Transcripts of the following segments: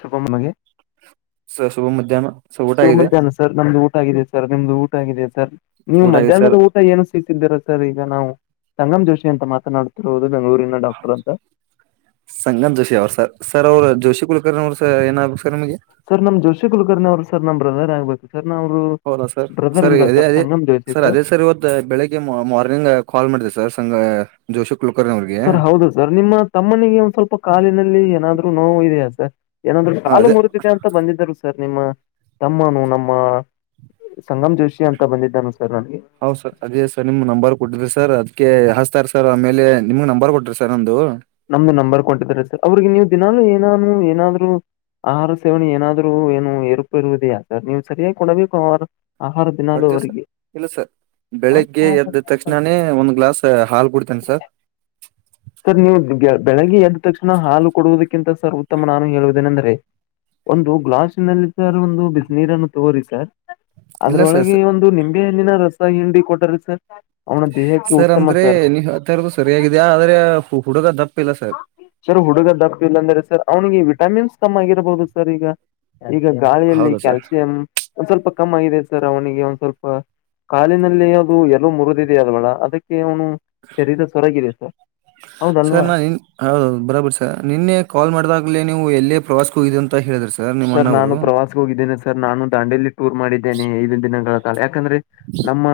ಶುಭ ನಮಗೆ ಸ ಶಭ ಮಧ್ಯಾಹ್ನ ಸರ್ ಊಟ ಆಗಿದೆ ಸುಮಲ್ಾನ ಸರ್ ನಮ್ದು ಊಟ ಆಗಿದೆ ಸರ್ ನಿಮ್ದು ಊಟ ಆಗಿದೆ ಸರ್ ನೀವು ಊಟ ಆಗಿದೆ ಮಧ್ಯಾಹ್ನದ ಸರ್ ಊಟ ಏನು ಸಿೀಿಸಿದ್ದೀರಾ ಸರ್ ಈಗ ನಾವು ಸಂಗಮ್ ಜೋಶಿ ಅಂತ ಮಾತನಾಡ್ತಿರೋದು ಸಂಗನ್ ಜೋಶಿ ಅವರು ಸರ್ ಸರ್ ಅವರು ಜೋಶಿ ಕುಲಕರ್ ಅವರು ಸ ಏನ ಸರ್ ನಮ್ ಜೋಶಿ ಕುಲಕರ್ಿ ಅವರುರ್ ನಮ್್ರೇ ಆಗ್ಬೇಕು ಸರ್ ನಾವರು ಹೌದಾ ಸರ್ ಬ್ರದರ್ ಸರ್ ಇಲ್ಲ ಅದೇ ಅದೇ ಸಂಗಮ್ ಜೋಶಿ ಸರ್ ಅದೇ ಸರ್ ಇವತ್ತು ಬೆಳಿಗ್ಗೆ ಮಾರ್ನಿಂಗ್ ಕಾಲ್ ಮಾಡಿದೆ ಸರ್ ಸಂಂಗ ಸರ್ ಹೌದು ಸರ್ ನಿಮ್ಮ ತಮ್ಮನಿಗೆ ಒಂದ್ ಸ್ವಲ್ಪ ಕಾಲಿನಲ್ಲಿ ಏನಾದ್ರು ನೋವು ಇದೆಯಾ ಸರ್ ಏನಂದ್ರು ಹಾ ಕಾಲು ಅದೇ ಮುರಿದಿದೆ ಅಂತ ಬಂದಿದರು ಸರ್ ನಿಮ್ಮ ತಮ್ಮನು ನಮ್ಮ ಸಂಗಮ್ ಜೋಷಿ ಅಂತ ಬಂದಿದ್ದಾನ ಹೌದ ಸರ್ ಅದೇ ಸರ್ ನಿಮ್ ನಂಬರ್ ಕೊಟ್ಟಿದ್ರಿ ಸರ್ ಅದ ಹಸ್ತಾರ ಸರ್ ಆಮೇಲೆ ನಿಮ್ಗ್ ನಂಬರ್ ಕೊಟ್ರ ಸರ್ ಒಂದು ನಮ್ದು ನಂಬರ್ ಕೊಟ್ಟಿದಿದ್ದಾರೆ ಅವ್ರಿಗೆ ನೀವು ದಿನಲುೂ ಏನಾನು ಏನಾದ್ರು ಆಹಾರ ಸೇವನೆ ಏನಾದ್ೂ ಏನು ಏರುಪ ಇರುವುದಯಾ ಸರ್ ನೀ್ ಸರಿಯಾಗಿ ಕೊಡಬೇಕು ಅವಾರ ಮಾಡಡ್ತೀವ ಸರ್ ಇಲ್ಲ ಸರ್ ಬೆಳಿಗ್ಗೆ ಎದ್ದ ತಕ್ಷಣಾನೇ ಒಂದ್ ಗ್ಲಾಸ್ ಹಾಲು ಕುಡ್ತೇನೆ ಸರ್ ಸರ್ ನೀವು ಬೆಳಗ್ಗೆ ಎದ್ದ ತಕ್ಷಣ ಹಾಲು ಕೊಡುವುದಕ್ಕಿಂತ ಸರ್ ಉತ್ತಮ ನಾನು ಹೇಳುವುದೇನೆ ಅಂದ್ರೆ ಒಂದು ಗ್ಲಾಸ್ಿನಲ್ಲಿ ಸರ್ ಒಂದು ಬಿಸ ನೀೀರನ್ನು ತಗೋರಿ ಸರ್ ಇಲ್ಲ ಸರ್ ಅದ್ರೊಳಗೆ ಒಂದು ನಿಂಬೆ ಹಣ್ಣಿನ ರಸ ಹಿಂಡಿ ಕೊಟರಿ ಸರ್ ಅವನ ದೇಹಕ್ಕೆ ಉತ್ತಮ ಅಂದ್ರೆ ಸರ್ ನೀವ್ ಹೇಳ್ತಾ ಇರೋದು ಸರಿಯಾಗಿದೆ ಆದ್ರೆ ಹುಡುಗ ದಪ್ಪ ಇಲ್ಲ ಸರ್ ಸರ್ ಹುಡುಗ ದಪ್ಪ ಇಲ್ಲಾಂದ್ರೆ ಸರ್ ಅವ್ನಿಗೆಟ್ಟ ವಿಟಮಿನ್ಸ್ ತಮ್ಮ ಆಗಿರಬಹುದು ಸರ್ ಈಗ ಈಗ ಗಾಳಿಯಲ್ಲಿ ಹೌದಾ ಸರ್ ಕ್ಯಾಲ್ಸಿಯಂ ಒಂದ ಸ್ವಲ್ಪ ಕಮ್ಮಾಗಿದೆ ಸರ್ ಅವನಿಗೆ ಒಂದ್ ಸ್ವಲ್ಪ ಕಾಲಿನಲ್ಲಿ ಅದು ಎಲ್ಲೋ ಮುರಿದಿದೆೆಯ ಅಲ್ವಳ ಅದಕ್ಕೆ ಅವನು ಶರೀರ ಸೊರಗಿದೆ ಸರ್ ಹೌದಲ್ವಾ ಸರ್ ನಾ ನಿನ್ ಹೌದೌದು ಬರಾಬರಿ ಸರ್ ನಿನ್ನೆ ಕಾಲ್ ಮಾಡಿದಾಗ್ಲೇ ನೀವು ಎಲ್ಲೇ ಪ್ರವಾಸಕ್ಕೂ ಇದೆ ಅಂತ ಹೇಳಿದ ಸರ್ ನಾನು ಪ್ರವಾಸ ಹೋಗಿದ್ದೇನೆ ಸರ್ ನಾನು ದಾಂಡೇಲಿ ಟೂರ್ ಮಾಡಿದ್ದೇನೆ ಐದು ದಿನಗಳ ಕಾಲ ಯ ಯಾಕಂದ್ರೆ ನಮ್ಮ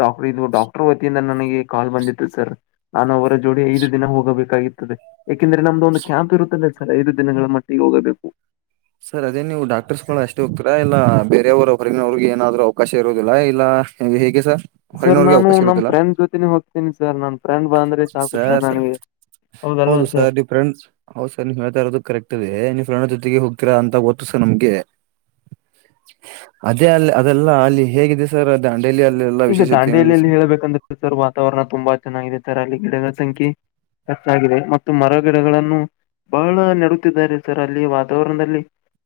ಡಾಕ್ಟರ್ ಇದು ಡಾಕ್ಟರ್ ವತಿಯಿಂದ ನನಗೆ ಕಾಲ್ ಬಂದಿತ್ತು ಸರ್ ನಾನು ಅವರ ಜೋಡಿ ಐದು ದಿನ ಹೋಗಬೇಕಾಗಿ ತದೆ ಯಾಕೆಂದ್ರೆ ನಮ್ದು ಒಂದು ಕ್ಯಾಂಪ್ ಇರುತ್ತಂದ್ರೆ ಸರ್ ಐದು ದಿನಗಳ ಮಟ್ಟಿಗೆ ಹೋಗಬೇಕು ಸರ್ ಅದೇ ನೀವು ಡಾಕ್ಟರ್ಸ್ಗಳು ಅಷ್ಟು ಹಕರಾ ಇಲ್ಲ ಬೇರೆಯವರು ಅವ್ರಗ ಅವ್ರಿಗೆ ಏನಾದ್ರು ಅವಕಾಶ ಇರದಿಲ್ಲ ಇಲ್ಲ ಹೇಗೆ ಸರ್ ಸರ್ ಹೊರಗಿನವ್ರಿಗೆ ನಾನು ಅವಕಾಶ ನಮ ಇರುದಿಲ್ಲ ಫ್ರೆಂಡ್ ಜೊತೆನೆ ಹೋಗ್ತೀನಿ ಸರ್ ನನ್ ಫ್ರೆಂಡ್ ಬಂದ್ರೆ ಸಾಕು ಸರ್ ನನಗೆ ಹೌದು ಸರ್ ನೀವು ಫ್ರಂಡ್ ಹೌದು ಸರ್ ನೀವು ಹೇಳ್ತಾ ಇರೋದು ಕರೆಕ್ಟ್ ಇದೆ ನೀವು ಫ್ರೆಂಡ್ ಜೊತೆಗೆ ಹೋಗ ರ ಅಂತ ಗೊತ್ತುಸ ನಮ್ಗೆ ಅದೇ ಅಲ್ಲಿ ಅದೆಲ್ಲ ಅಲ್ಲಿ ಹೇಗಿದೆ ಸರ್ ಅದ ಈಗ ದಾಂಡೇಲಲ್ಲಿ ಹೇಳೇಳ್ಬೇಕಂದ್ರೆ ಸರ್ ವಾತಾವರಣ ತುಂಬಾ ಚೆನ್ನಾಗಿದೆ ಸರ್ ಅಲ್ಲಿ ಗಿಡಗಳ ಸಂಖ್ಯೆ ಹೆಚ್ಚಾಗಿದೆ ಮತ್ತು ಮರಗಿಡಗಳನ್ನು ಬಹಳ ನೆಡುತ್ತಿದ್ದಾರೆ ಸರ್ ಅಲ್ಲಿ ವಾತಾವರಣದಲ್ಲಿ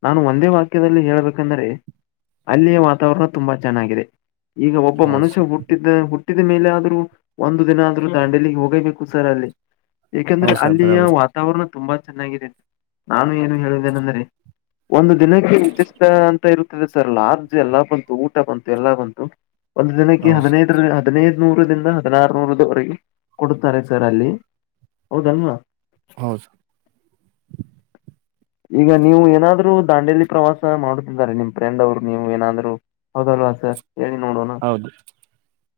ನಾನು ಒಂದೇ ವಾಕ್ಯದಲ್ಲಿ ಹೇಳ್ಬೇಕಂದ್ರೆ ಅಲ್ಲಿಯ ವಾತಾವರಣ ತುಂಬಾ ಚೆನ್ನಾಗಿದೆ ಈಗ ಒಬ್ಬ ಹೌದು ಮನುಷ್ಯ ಸರ್ ಹುಟ್ಟಿದ್ದ ಹುಟ್ಟ ಹಟ್ಟಿದ ಮೇಲೆ ಆದ್ರೂ ಒಂದು ದಿನ ಆದ್ರೂ ದಾಂಡಲಿ ಹೋಗೇಬೇಕು ಸರ್ ಅಲ್ಲಿ ಯಾಕಂದ್ರೆ ಹೌದು ಸರ್ ಅಲ್ಲಿಯ ಬರಾಬರಿ ವಾತಾವರಣ ತುಂಬಾ ಚೆನ್ನಾಗಿದೆ ನಾನು ಏನು ಹೇಳಿದ್ದೇನೆಂದ್ರೆ ಒಂದು ದಿನಕ್ಕೆ ವಿಶಿಷ್ಟ ಅಂತ ಇರುತ್ತದೆ ಸರ್ ಲಾರ್ಜ್ ಎಲ್ಲಾ ಬಂತು ಊಟ ಬಂತು ಎಲ್ಲಾ ಬಂತು ಒಂದು್ ದಿನಕ್ಕೆ ಹೌದು ಸರ್ ಹದಿನೈದು ಹದಿನೈದು ಹದ ನೂರ ದಿಂದ ಹದಿನಾರ ನೂರದವರೆಗೆ ಕೊಡುತ್ತಾರೆ ಸರ್ ಅಲ್ಲಿ ಹೌದಲ್ವಾ ಹೌದು ಈಗ ನೀವು ಏನಾದ್ದಾಂಡೇಲಿ ಪ್ರವಾಸ ಮಾಡುತ್ತಿದ್ದಾರೆ ನಿಮ್ ಫ್ರೆಂಡ್ ಅವ್ರು ನೀವು ಏನಾದ್ ಹದ ಹೇಳಿ ನೋಡೋಣ ಹೌದು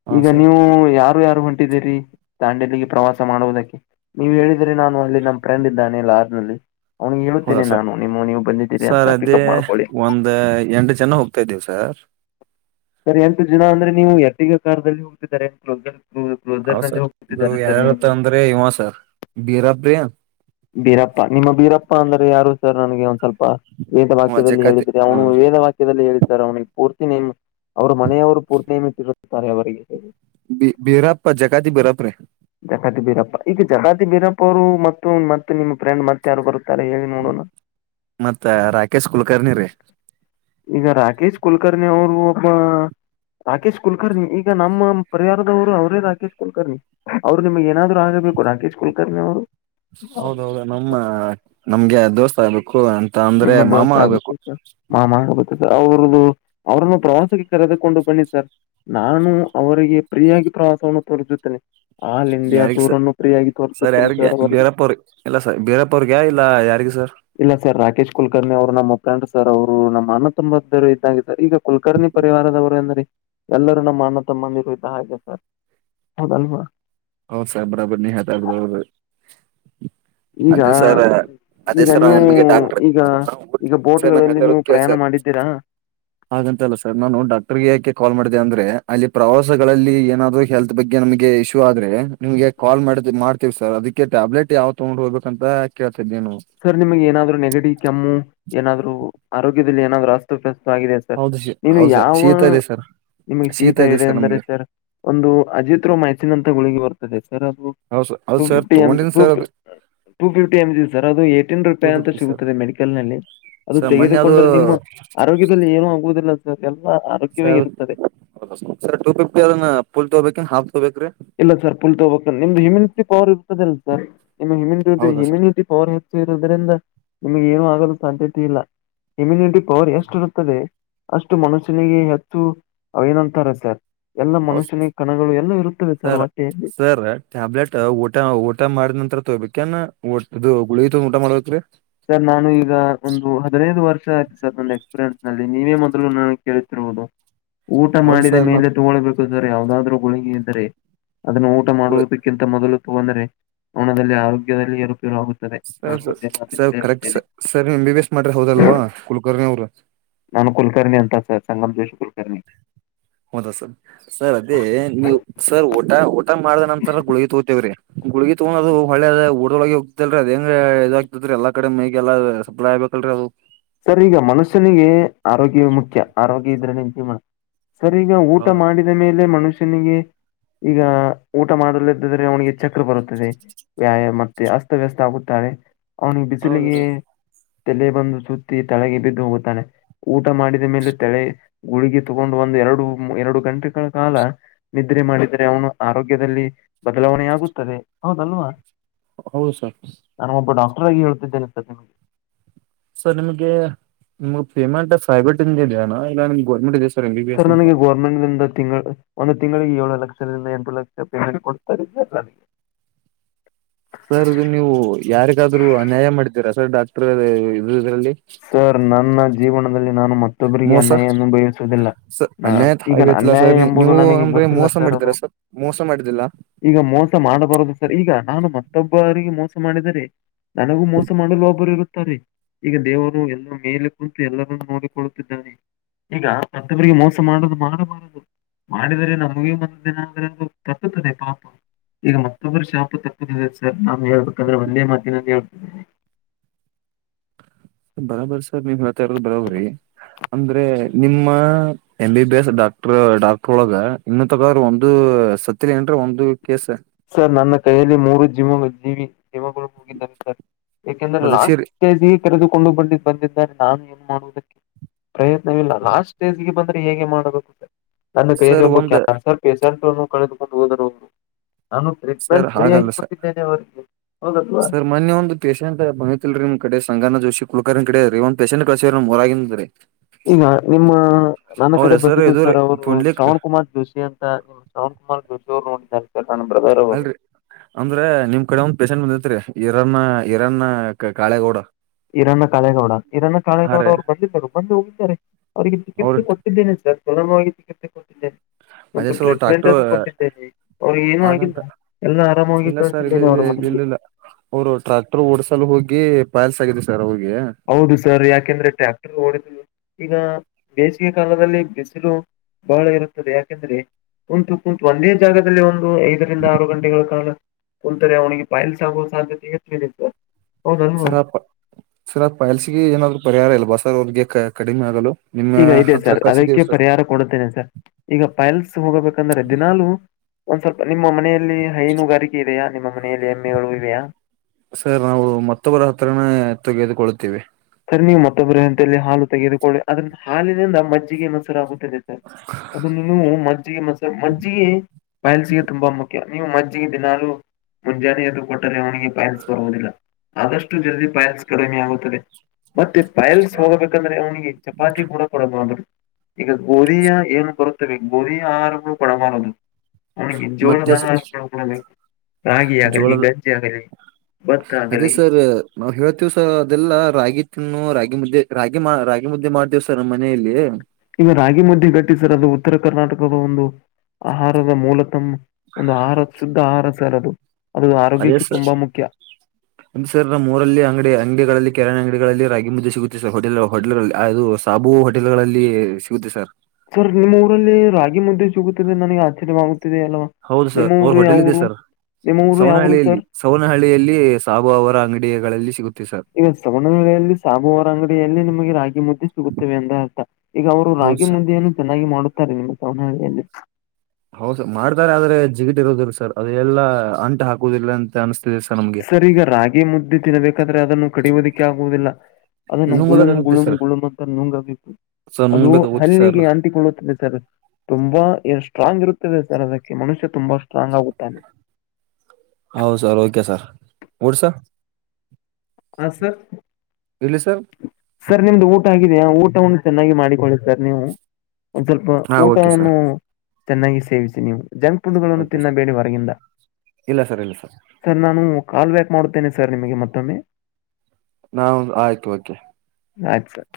ಹಾ ಈಗ ಸರ್ ನೀವು ಯ ಯಾರು ಹೊಂಟಿದೀರಿ ದಾಂಡೆಲಿಗೆ ಪ್ರವಾಸ ಮಾಡುವುದಕ್ಕೆ ನೀವು ಹೇಳ ನಾನು ಅಲ್ಲಿ ನಮ್ಮ ಫ್ರೆಂಡ್ನೆ ಲಾರ್ನಲ್ಲಿ ಅವ್ನ ಹೌದಾ ಹೇಳುತ್ತೇನೆ ಸರ್ ನಾನು ನಿಮ್ಮ ನೀವು ಬಂದಿದ್ದೀರಿ ಸರ್ ಅಂತ ಅದೇ ಪಿಕಪ್ ಮಾಡ್ಕೊಳ್ಳಿ ಒಂದ್ ಎಂಟು ಜನ ಹೋಗ್ತಾ ಇದ್ದೀವಿ ಸರ್ ಸರಿ ಎಂತು ಜನ ಅಂದ್ರೆ ನೀವು ಎಡುಗ ಕಾರ್ಲ್ಲಿ ಹೋಗ್ತಿದ್ದಾರೆ ಎಂತ ಹೌ ಸರ್ ಇದು ಯಾರ್ಯಾರತ್ತ ಹೇಳಿದರೆ. ಅಂದ್ರೆ ಇವ ಸರ್ ಬೀರಾಬ್ರಿ ಬೀರಪ್ಪ ನಿಮ್ಮ ಬೀರಪ್ಪ ಅಂದ್ರ ಯಾರು ಸರ್ ನನಗೆ ಒಂದ್ ಸ್ವಲ್ಪ ವೇದ ಅವ ವಾಕ್ಯದಲ್ಲಿ ಜಕಾತಿ ಹೇಳಿದ್ರೆ ಹ ಅವನು ವೇದ ವಾಕ್ಯದಲ್ಲಿ ಹೇಳಿದ್ದಾರೆ ಅವನಿಗೆ ಪೂರ್ತಿ ನಿಮ್ ಅವ್ರ ಮನೆಯವರು ಪೂರ್ತಿಯ ಮಟ್ಟ ಇರುತ್ತಾರೆ ಅವರಿಗೆ ಬಿರಪ್ ಜಗಾತಿ ಬಿರಪ ರ ಜಗತಿ ಬೀರಪ್ಪ ಈಗ ಜಕಾತಿ ಬೀರಪ್ಪ ಅವರು ಮತ್ತು ಮತ್ತೆ ನಿಮ್ಮ ಫ್ರೆಂಡ್ ಮತ್ತ ಯಾರು ಬರುತ್ತಾರೆ ಹೇಳಿ ನೋಡೋಣ ಮತ್ತ ರಾಕೇಶ್ ಕುಲಕರ್ಣಿ ರೀ ಈಗ ರಾಕೇಶ ಕುಲ್ಕರ್ಣಿ ಅವರು ರಾಕೇಶ್ ಕುಲ್ಕರ್ಣಿ ಈಗ ನಮ್ಮ ಪರಿಹಾರದವರು ಅವರೇ ರಾಕೇಶ್ ಕುಲ್ಕರ್ಣಿ ಅವ್ರು ನಿಮ್ಗ್ ಏನಾದ್ರು ಆಗಬೇಕು ರಾಕೇಶ್ ಕುಲ್ಕರ್ಣಿ ಅವರು ಹೌದೌದು ನಮ್ಮ ನಮ್ಗೆ ದೋಸ್ತ ಅ ನಿಮ್ಮ ದೋಸ ಆಗ್ ಮಾಮ ಆಬ ಅವ್ರದು ಅವ್ರನ್ನು ಪ್ರವಾಸಕ್ಕೆ ಕರೆದುಕೊಂಡು ಬನ್ನಿ ಸರ್ ನಾನು ಅವರಿಗೆ ಪ್ರಿಯಾಗಿ ಕ್ರಾಾಸ ಹ ತುರ್ ಜೊತ್ತನೆ ಆಲ್ ಇಂಡಿಯಾ ಯಾರಿಗ್ ಸ ಟೂರ್ ಅನ್ನು ಫ್ರೀಯಗಿ ತೋರಿಸುತ್ತೇನೆ ಯಾರಿಗೆ ಸರ್ ಅವರ್ರಿಗೆ ಬೀರಪ್ಪ ಅವ್ರಿಗೆ ಇಲ್ಲ ಸರ್ ಬೀರಪ್ಪ ಅವ್ರಿಗೆ ಇಲ್ಲ ಯಾರಿಗೆ ಸರ್ ಇಲ್ಲ ಸರ್ ರಾಕೇಶ್ ಕುಲ್ಕರ್ಣಿ ಅವರು ನಮ್ಮಫಂಡ್ ಸರ್ ಅವ್ರು ನಮ್ಮ ಅಣ್ಣ ತುಂಬದ್ದರು ಇದ್ದಾಗ ಸರ್ ಈಗ ಕುಲಕರ್ಣಿ ಪರಿವಾರದವರು ಎಂದೀ ಎಲ್ಲರೂ ನಮ್ಮ ಅನ್ನ ತಮ್ಮಂದಿರುದ ಹಾಗೆ ಸರ್ ಹೌದಲ್ವಾ ಹೌ ಸರ್ ಬರಾಬರಿ ನೀ ಹತಾಡ್ವರು ಈಗ ಅದೇ ಸರ್ ಅದೇ ಈಗ ಸರ್ ನೀವು ನಿಮಗೆ ಡಾಕ್ಟರ್ ಈಗ ಈಗ ಬೋಟ್ಗಳಲ್ಲಿ ಹೇಳ್ತರದ ನೀವು ಕ ಪ್ರಯಾಣ ಸರ್ ಮಾಡಿದ್ದೀರಾ ಹಾಗಂತಲ್ಲ ಸರ್ ನಾನು ಡಾಕ್ಟರ್ಗೆ ಯಾಕೆ ಕಾಲ್ ಮಾಡಿದೆ ಅಂದ್ರೆ ಅಲ್ಲಿ ಪ್ರವಾಸಗಳಲ್ಲಿ ಏನಾದಹೆಲ್ತ್ ಬಗ್ಗೆ ನಮಗೆ ಇಶ್ಯೂ ಆ ಅ್ರ ನಿಮ್ಗೆ ಕಾಲ್ ಮಾಡ ಮಾಡ್ತಿವ್ ಸರ್ ಅದಕ್ಕೆ ಟ್ಯಾಬ್ಲೆಟ್ ಯಾವ್ ತೊಗೊಂಡ್ ಹೋಗ್ಬೇಕ ಅಂತ ಕ ಸರ್ ನಿಮ್ಗೆ ಏನಾದ್ರು ನೆಗಡಿ ಕೆಮ್ಮು ಏನಾದ್ರು ಆರೋಗ್ಯದಲ್ಲಿ ಏನಾದ್ರು ಅಸ್ತೋಪ್ಯಸ್ ಸರ್ ಹೌದು ಶೀ ನೀನು ಹೌದು ಸರ್ ಯಾವ ಶೀತ ಇದೆ ಸರ್ ನಿಮಗ್ ಶೀತ ಇದೆ ಅಂದ್ರೆ ಸರ್ ಒಂದು ಅಜಿತ್ ರೋಮ್ಮ ಹೆಚ್ಚಿನಂತ ಗುಳಗಿ ಬರ್ತಾರೆ ಸರ್ ಅದು ಹೌದು ಸರ್ ಟು ಹೌದು ಸರ್ ಫಿಫ್ಟಿ ಎ ತಗೊಂಡಿನಿ ಸರ್ ಅದು ಟು ಫಿಫ್ಟಿ ಎಮ್ ದು ಏಟಿನ್ ಟೂ ರೂಪಾಯಿ ಅಂತ ಫಿಫ್ಟಿ ಸರ್ ಸಿಗುತ್ತದೆ ಮೆಡಿಕಲ್ ನಲ್ಲಿ ಅದು ಸರ್ ಮೊನ್ನೆ ಅದು ತೆಗೆದುಕೊಂಡ್ರೆ ನಿಮ್ಮ ಆರೋಗ್ಯದಲ್ಲಿ ಏನ ಆಗ ಸರ್ ಸರ್ ಟು ಫಿಫ್ಟಿ ಅವನ್ನ ಪುಲ್ ತಗಬೇಕ ಹಾಫ್ ತಗೋಬೇಕ್ರಿ ಇಲ್ಲ ಸರ್ ಪುಲ್ ತಗಬೇಕ ನಿಮ್ದು ಹ್ಯಮ್ಯಿನಿಟಿ ಪವರ್ ಇರ್ತದಲ್ಲ ಸರ್ ನಿಮ ಹಮಟಿ ಹೌದಾ ಸರ್ ಹಿಮ್ಯುನಿಟಿ ಪವರ್ ಹೆಚ್ಚು ಇರುದ್ರರಿದ ನಿಮಗೆ ಏನು ಆಗಲು ಸಾಧ್ಯತೆ ಇಲ್ಲ ಇಮ್ಯುನಿಟಿ ಪವರ್ ಎಷ್ಟು ಇರುತ್ತದೆ ಅಷ್ಟು ಮನುಷ್ಯನಿಗೆ ಹೆಚ್ಚು ನಂತರ ಸರ್ ಎಲ್ಲ ಹೌದು ಮನುಷ್ಯನಿಗೆ ಕಣಗಳು ಎಲ್ಲ ಇರುತ್ತವೆ ಸರ್ ಸರ್ ಟ್ಯಾಬ್ಲೆಟ್ ಊಟ ಊಟ ಮಾಡಿದ ನಂತತ್ರ ತೊಬೇಕ ನ್ ಒಟ್ ಇದು ಗುಳಿ ಊಟ ಮಾಡಬೇಕ ರೀ ಸರ್ ನಾನು ಈಗ ಒಂದು ಹದಿನೈದು ವರ್ಷ ಆಯ್ತು ಸರ್ ನನ್ನ ಎಕ್ಸ್ಪೀರಿಯನ್ಸ್ ನಲ್ಲಿ ನೀವೇ ಮೊದ್ಲು ನ ಕೇಳರ ಊಟ ಹೌದು ಮಾಡಿದ ಸರ್ ಮೇಲೆ ತಗೊಳ್ಬೇಕು ಸರ್ ಯಾವದಾದ್ರು ಗುಳಿಗೆ ಇದ್ದರೆ ಅದನ್ನು ಊಟ ನಾ ಮಾಡುವುದಕ್ಕಿಂತ ಮೊದಲು ತು ಅಂದ್ರೆ ಹಣದಲ್ಲಿ ಆರೋಗ್ಯದಲ್ಲಿ ಇರುತ್ತ ಶುರು ಆುತ್ತದೆ ಸರ್ ನಾನು ಸರ್ ಒ ಸರ್ ಕರೆಕ್ಟ್ ಸ ಸರ್ ನೀವು ಎಂ ಬಿ ಎಸ್ ಮಾಡ್ರೆ ಹೌದಲ್ವಾ ಕುಲಕರ್ಣಿ ಅವ್ರು ಸಂಗಮದ ಶುಕುರ್ಕಿ ಹೌದಾ ಸರ್ ಸರ್ ಅದೇ ನೀವು ಸರ್ ಊಟ ಊಟ ಮಾಡದ ನಂತರ ಗುಳಗ ತೋತೇವ್ರಿ ಗುಳಗಿ ತಗೋದುಳ್ಳದ ಊದೊಳಗೆ ಹೋಗ್ತಲ್ರಿ ಅದ ಹೆಂಗ ಇದಾಗಗ್ತತ್ರಿ ಎಲ್ಲ ಕ ಮೈಗೆಲ್ಲ ಸಪ್ಲೈ ಆಗ್ಬೇಕ ರು [unintelligible] ಸರ್ ಈಗ ಮನುಷ್ಯನಿಗೆ ಆರೋಗ್ಯವ ಮುಖ್ಯ ಆರೋಗ್ಯ ಇದ್ರೆ ನಿಮಂತ ಮಾಡ ಸರಿ ಈಗ ಊಟ ಹೌದು ಮಾಡಿದ ಮೇಲೆ ಮನುಷ್ಯನಿಗೆ ಈಗ ಊಟ ಮಾಡಲ್ದಿದ್ರೆ ಅವನಿಗೆ ಚಕ್ರ ಬರುತ್ತದೆ ವ್ಯಾಯಾಮ ಮತ್ತೆ ಅಸ್ತವ್ಯಸ್ತ ಆಗುತ್ತಾಳೆ ಅವ್ನಿಗೆ ಬಿಸಿಲಿಗೆ ಹೌದ್ರಿ ತಲೆ ಬಂದು ಸುತ್ತ ತಲೆಗೆ ಬಿದ್ದು ಹೋಗುತ್ತಾನೆ ಊಟ ಮಾಡಿದ ಮೇಲೆ ತಲೆ ಗುಳಿಗೆ ತಗೊಂಡು ಒಂದು ಎರಡು ಎರಡು ಕ ಗಂಟೆಗಳ ಕಾಲ ನಿದ್ರೆ ಮಾಡಿದ್ರೆ ಅವನು ಆರೋಗ್ಯದಲ್ಲಿ ಬದಲಾವಣೆ ಆಗುತ್ತದೆ ಹೌದಲ್ವಾ ಹೌ ಸರ್ ನಾನು ಒಬ್ಬ ಡಾಕ್ಟರ್ ಹೇಳ್ತಿದ್ದೇನೆ ಸ ನಿಮಗೆ ಸರ್ ನಿಮಗೆ ನಿಮ ಫೇಮಂೈಬಟ್ ಇಂಜನ್ ಇಲ್ಲ ನಿಮ ಗೋರ್ೆಂಟ್ ಸರ್ ನನಗೆ ಗೌರ್ಮೆಂಟ್ನಿಂದ ತಿಂಗಳು ಒಂದು ತಿಂಗಳಿಗೆ ಏಳು ಲಕ್ಷದಿಂದ ಎಂಟರು ಲಕ್ಷ ಪೇಮೆಂಟ್ ಕೊಡ್ತಲ್ಲಗೆ ಸರ್ ಇದು ನೀವು ಯಾರಿಗಾದ್ೂ ಅನ್ಯಾಯ ಮಾಡ್ತೀರಾ ಸರ್ ಡಾಕ್ಟರ್ ಇದ್ರಲ್ಲಿ ಸರ್ ನನ್ನ ಜೀವನದಲ್ಲಿ ನಾನು ಮತ್ತೊಬ್ಬರಿಗೆ ಅನ್ಯಾಯ ಅಭಯಿಸುವುದಿಲ್ಲ ಸ ನಾ ಅನ್ಯತ್ ಈಗ ಆಗೈತ್ಲಾ ಸರ್ ನೀ ನೀವು ನನಗೆ ನಮಗೆ ಗೊತ್ತಿಲ್ಲ ಮೋಸ ಸರ್ ಅದು ಮಾಡಿದೀರ ಸ ಮೋಸ ಮಾಡಿದ್ದಿಲ್ಲ ಈಗ ಮೋಸ ಮಾಡಬಾರದು ಸರ್ ಈಗ ನಾನು ಮ ಒಟ್ಟೊಬ್ಬ ಅವರಿಗೆ ಮೋಸ ಮಾಡಿದರೆ ನನಗೂ ಮೋಸ ಮಾಡಲು ಒಬ್ಬರು ಇರುತ್ತಾರೆ ಈಗ ದೇವರು ಅವರು ಎಲ್ಲ ಮೇಲೆ ಕುಂತು ಎಲ್ಲರನ್ನೂ ನೋಡಿಕೊಳ್ಳುತ್ತಿದ್ದಾನೆ ಈಗ ಮತ್ತೊಬರಿಗೆ ಮೋಸ ಮಾಡದು ಮಾಡಬಾರದು ಮಾಡಿದ್ರೆ ನಮ್ಮ ಮುಗಿ ಬಂದ ದಿನ ಅ್ರೆಂದು ತಕದೆ ಪಾಪ ಈಗ ಮತ್ತೊಬ್ಬರು ಶಾಪು ತಪ್ಪದ ಸರ್ ನಾನು ಹೇಳ್ಬೇಕಂದ್ರೆ ಒಂದೇ ಮಾತಿನಾನ ಹೇಳ್ತೇನೆ ಬರಾಬರಿ ಸರ್ ನೀವ್ ಹೇಳ್ತಾರದ ಬರಬ್ರರಿ ಅಂದ್ರೆ ನಿಮ್ಮ M B B S doctor doctor ಒಳಗ ಇನ್ನ ತಗಾದ್ರರು ಒಂದು ಸತ್ಯಲ ಅಂದ್ರೆ ಒಂದು ಕೇಸ್ ಸರ್ ನನ್ನ ಕೈಯಲ್ಲಿ ಮೂರು ಜಿಮುಗಳ ಜೀವಿ ದೇಮಳ ಹೋಗಿದ್ದಾರೆ ಸರ್ ಯಾಕೆಂದ್ರೆ ಲಾಸ್ಟ್ ಬದಕ್ಸಿರಿ ಕೇಜ ಕರೆದುಕೊಂಡು ಬಂದಿದ್ದ ಬಂದಿದ್ದಾರೆ ನಾನು ಏನ್ ಮಾಡುವುದಕ್ಕೆ ಪ್ರಯತ್ನವಿಲ್ಲ ಲಾಸ್ಟ್ ಸ್ಟೇಜ್ಗೆ ಬಂದ್ರೆ ಹೇಗೆ ಮಾಡಬೇಕು ಸರ್ ನನ್ನ ಕೈಯಲ್ಲಿ ಸರ್ ಒಬ್ಬ ಒಂದ್ ಕ್ಯಾನ್ಸರ್ ಪೇಷಂಟನ್ನು ಕಳೆದುಕೊಂಡು ಹೋದರವರು ಸರ್ ಹಾಗಲ್ಲ ಸ ಅವರಿಗೆ ಹೌದಲ್ವಾ ಸರ್ ಮೊನ್ನೆ ಒಂದು ಪೇಶೆಂಟ್ ಬಂಗತಿಲ್ರಿ ನಿಮ್ ಕಡೆ ಸಂಗನ ಜೋಶಿ ಕುಲಕರ್ನ್ ಕಡೆ ರೀ ಒಂದ ಪೆಂಟ್ ಕಸೋರಂದ್ರೀ ಈಗ ನಿಮ್ಮ ನನ್ನ ಕಡೆ ಹೆಸರು ಬಂದಿದ್ದು ಇದು ರೀ ಸರ್ ಅವರು ಪುಂಡ್ಲಿಕ್ ಶ್ರಾವಣ್ ಕುಮಾರ್ ಜೋಶಿ ಅಂತ ನಿಮ್ಮ ಶ್ರಾವಣ ಮ ಜೋರುೋಿ ಅಲ್ರರಿ ಅಂದ್ರ ನಿಮ್ ಕಡೆ ಒಂದ್ ಪೇೇಶೆಂಟ್ ಬಂದೇತ್ರಿ ಇರಣನ್ನ ಇರಣನ್ನ್ಣ ಕಾಳೇಗೌಡ ಇರಣ್ಣ ಕಾಳೇಗೌಡ ಇರಣ್ಣ ಹಾ ಕಾಳೇಗೌಡ ರೀ ಅವ್ರು ಬಂದಿದ್ದರು ಬಂದು ಹೋಗಿದ್ದಾರೆ ಅವ್ರರಿಗೆ ಅವ್ರ ಚಿಕಿತ್ಸೆ ಕೊಟ್ಟಿದ್ದೇನೆ ಲಮವಾಗಿ ಚಿಕಿತ್ಸೆ ಕೊಟ್ಟಿದ್ದೇನೆ ಅದೇ ಒಂದು ಸರ್ ಟ್ರೀಟ್ಮೆಂಟ್ ಟ್ರ್ಯಾಕ್ಟರ್ ಅನ್ನು ಕೊಟ್ಟಿದ್ದೇನೆ ಅವ್ರ ಏನುೂ ಆಗಿಲ್ಲ ಹಾಗಂತ ಎಲ್ಲ ಆರಾಮಾಗಿ ಇಲ್ಲ ಸರ್ ಇಲ್ಲ ಕಳ್ತಿದ್ದೇನೆ ಅವರ ಮನೆಗೆ ಇಲ್ಲಿಲ್ಲ ಅವರು ಟ್ರ್ಯಾಕ್ಟರ್ ಓಡ್ಸಲು ಹೋಗಿ ಪಾಯಲ್ಸ್ ಆಗ ಸರ್ ಅವ ಹೌದು ಸರ್ ಯಾಕೆಂದ್ರೆ ಟ್ರ್ಯಾಕ್ಟರ್ ಓಡಿದ್ ಈಗ ಬೇಸಿಗೆ ಕಾಲದಲ್ಲಿ ಬಿಸಿಲು ಬಹಳ ಇರುತ್ತದೆ ಯಾಕೆಂದ್ರೆ ಕುಂಂತು ಕುು ಒಂದೇ ಜಾಗದಲ್ಲಿ ಒಂದು ಐದರಿಂದ ಆರು ಗಂಟೆಗಳ ಕಾಲ ಕುಂತರೆ ಅವನಿಗೆ ಪಾಯಲ್ಸಾಗುವ ಸಾಧ್ಯತೆೆಯತ್ತು ಸರ್ ಆ ಸರ್ ಆ ಪೈಲ್ಸಿಗೆ ಏನಾದ್ರು ಪರಿಹಾರ ಇಲ್ವಾ ಸರ್ ಅವ್ರಿಗೆ ಕಡಿಮೆ ಆಗಲು ನಿಮ್ಮ ಈಗ ಇದೆ ಹತ್ರ ಸರ್ ಅದಕ್ಕೆ ಕಳ್ಸಿದೀವಿ ಸರ್ ಪರಿಹಾರ ಕೊಡುತ್ತೇನೆ ಸರ್ ಈಗ ಪೈಲ್ಸ್ ಹೋಗಬೇಕಂದ್ರೆ ದಿನಾಲು ನಿಮ್ಮ ಮನೆಯಲ್ಲಿ ಹೈನುಗಾರಿಕೆ ಇದೆಯಾ ನಿಮ್ಮ ಮನೆಯಲ್ಲಿ ಎಮ್ಮೆಗಳು ಇದೆಯಾ ಹ ಮತ್ತೊಬ್ಬರ ಹತ್ರನ ತೆಗೆದುಕೊೊಳ್ಳುತ್ತೀವಿ ಸರಿ ನೀವು ಮತ್ತೊಬ್ಬ ಅಂತಲ್ಲಿ ಹಾಲು ತೆಗೆದುಕೊಳ್ಳಿ ಅದ್ರ ಹಾಲಿನಿಂದ ಮಜ್ಜಿಗೆ ಮಸರಾಗುತ್ತೆ ಅದು ಮ ಜ್ಜಿಗೆ ಮಸ ಮಜ್ಜಿಗೆ ಬಯಲ್ಸಿಗೆ ತುಂಬಾ ಮುಖ್ಯ ನೀವು ಮಜ್ಜಿಗೆ ದಿನಾಲುು ಮುಂಜಾನೆದುರು ಕೊಟ್ಟರೆ ಅವಿಗೆ ಪಲ್ಸ್ ಬರುವುದಿಲ್ಲ ಆದಷ್ಟು ಜಲ್ಫೈಲ್ಸ್ ಕಡಿಮೆ ಆಗುತ್ತದೆ ಮತ್ತೆ ಬಯಲ್ಸ್ ಹೋಗಬೇಕಂದ್ರೆ ಅವ್ನಿಗೆ ಚಪಾತಿ ಕೂಡ ಕೊಡಬ ಅರು ಈಗ ಗೋಧಿಯ ಏನು ಬರುತ್ತವೆ ಗೋಧಿಯ ಆರಂಭ ಕೊಡಬಾರದು ನ ಜೋಳದ ಮತ್ತೆ ರಾಗಿ ಆಗಲಿ ಜೋಳದ ಗಂಜಿ ಆಗಲಿ ಭತ್ತ ಅದೇ ಆಗಲಿ ಸರ್ ನಾವ್ ಹೇಳತೀವಿ ಸರ ಅದೆಲ್ಲಾ ರಾಗಿ ನ್ನು ರಾಗಿ ಮುದ್ದೆ ರಾಗಿ ಮಾ ರಾಗಿ ಮುದ್ದೆ ಮಾಡ್ತೇವ ಸರ್ ನಮ್ಮ ಮನೆಯಲ್ಲಿ ಇನ್ನು ರಾಗಿ ಮುದ್ದೆ ಗಟ್ಟಿಸರ್ ಅದು ಉತ್ತರ ಕರ್ನಾಟಕದ ಒಂದು ಆಹಾರದ ಮೂಲತಮ್ಮ ಒಂದು ಆಹಾರ ಶುದ್ಧ ಆಹಾರ ಸರ್ ಅದು ಅದು ಅದೇ ಆರೋಗ್ಯಕ್ಕೆ ತುಂಬಾ ಮುಖ್ಯ ಸರ್ ನಮ್ಮೂರ ಸರ್ ಕಿರೆಣ್ ಅಂಗಡಿಗಳಲ್ಲ ಕಿರಾಣಿ ಅಂಗಡಿ ಗಳಲ್ಲಿ ರಾಗಿ ಮುದ್ದೆ ಸಿಗುತ್ತೆ ಸರ್ ಹೋಟೆಲ್ ಹೋಟೆಲ್ಗಳಲ್ಲಿ ಅದು ಸಾಬು ಹೋಟೆಲ್ಗಳಲ್ಲಿ ಸಿಗುತ್ತೆ ಸರ್ ಸರ್ ನಿಮ್ಮ ಊರಲ್ಲಿ ರಾಗಿ ಮುದ್ದೆ ಚುಗಿದೆ ನನಗೆ ಆಚ್ಚರವಾಗುತ್ತಿದೆ ಅಲ್ವಾ ಹೌದು ಸರ್ ನಿಮ್ಮ ಅವ್ರ ಊರು ಯಾವ ಹೋಟೆಲ್ ಇದೆ ಊರು ಸರ್ ನಿಮ್ಮ ಊರು ಯಾವರು ಸರ್ ಲ್ಲಿ ಸಾಬು ಅವರ ಅಂಗಡಿಗಳಲ್ಲಿ ಸಿಗು ಈಗ ಸವಣ್ಣ ವೇಳೆಯಲ್ಲಿ ಸಾಂಬುವಾರ ಅಂಗಡಿಯಲ್ಲಿ ನಿಮಗೆ ರಾಗಿ ಮುದ್ದೆ ಸಿಗುತ್ತವೆ ಅಂದ ಅರ್ಥ ಈಗ ಅವರು ಹೌದು ರಾಗಿ ಸರ್ ಮುದ್ದೆಯನ್ನು ಚೆನ್ನಾಗಿ ಮಾಡುತ್ತಾರೆ ನಿಮ್ಮ ಸವನಹಳ್ಳಿಯಲ್ಲಿ ಹೌದಸರ್ ಮಾಡ್ತಾರೆ ಆದ್ರೆ ಜಿಗಿಟ ಇರುದಿಲ್ಲಾ ಸರ್ ಅದೆಲ್ಲಾ ಅಂಟ ಹಾಕುದಿಲ್ಲ ಅಂತ ಅನ್ಸ್ತ ಸರ್ ಈಗ ರಾಗಿ ಮುದ್ದೆ ತಿನ್ಬೇಕಾದ್ರೆ ಅದನ್ನು ಕಡಿಯೋದಕ್ಕೆ ಆಗುವುದಿಲ್ಲ ಅದನ್ನು ಗುಳಂ ನುಂಗಬೇಕಾಗುತ್ತೆ ಗುಳುಂ ಸರ್ ಗುಳಂ ಅಂತ ನುಂಗಬೇಕು ಸರ್ ಅದು ನುಂಗ್ಬೇಕಾಗುತ್ತೆ ಸರ್ ಹಲ್ಲಿಗೆ ಅಂಟಿಕೊಳ್ಳುತ್ತದೆ ಸರ್ ತುಂಬಾ ಎಷ್ಟ ಸ್ಟ್ರಾಂಗ್ ಇರುತ್ತದೆ ಸರ್ ಅದಕ್ಕೆ ಮನುಷ್ಯ ತುಂಬಾ ಸ್ಟ್ರಾಂಗ್ ಆಗುತ್ತಾನೆ ಹೌದ ಸರ್ ಓಕೆ ಸರ್ ಊಟ ಸರ್ ಹ ಸರ್ ಇಲ್ಲಿ ಸರ್ ಸರ್ ನಿಮ್ದು ಊಟ ಆಗೇತಿ ಊಟವನ್ನು ಚೆನ್ನಾಗಿ ಮಾಡಿಕೊಳ್ಳುತ್ತಾರೆ ನೀವು ಒಂದ್ ಸ್ವಲ್ಪ ಹಾ ಓಕೆ ಸರ್ ಊಟವನ್ನು ಚೆನ್ನಾಗಿ ಸೇವಿಸಿ ನೀವು ಜಂಕ್ ಫುಂಡಗಳನ್ನು ಓಕೆ ಸರ್ ತಿನ್ನಬೇಡಿ ಹೊರಗಿಂದ ಇಲ್ಲ ಸರ್ ಇಲ್ಲ ಸರ್ ನಾನು ಕಾಲ್ ಬ್ಯಾಕ್ ಮಾಡೋಡ್ತೇನೆ ಸರ್ ನಿಮಗೆ ಮತ್ತೊಮ್ಮೆ ನಾ ಆಯ್ತು ಕೆ ಆಯಿತ ಸರ್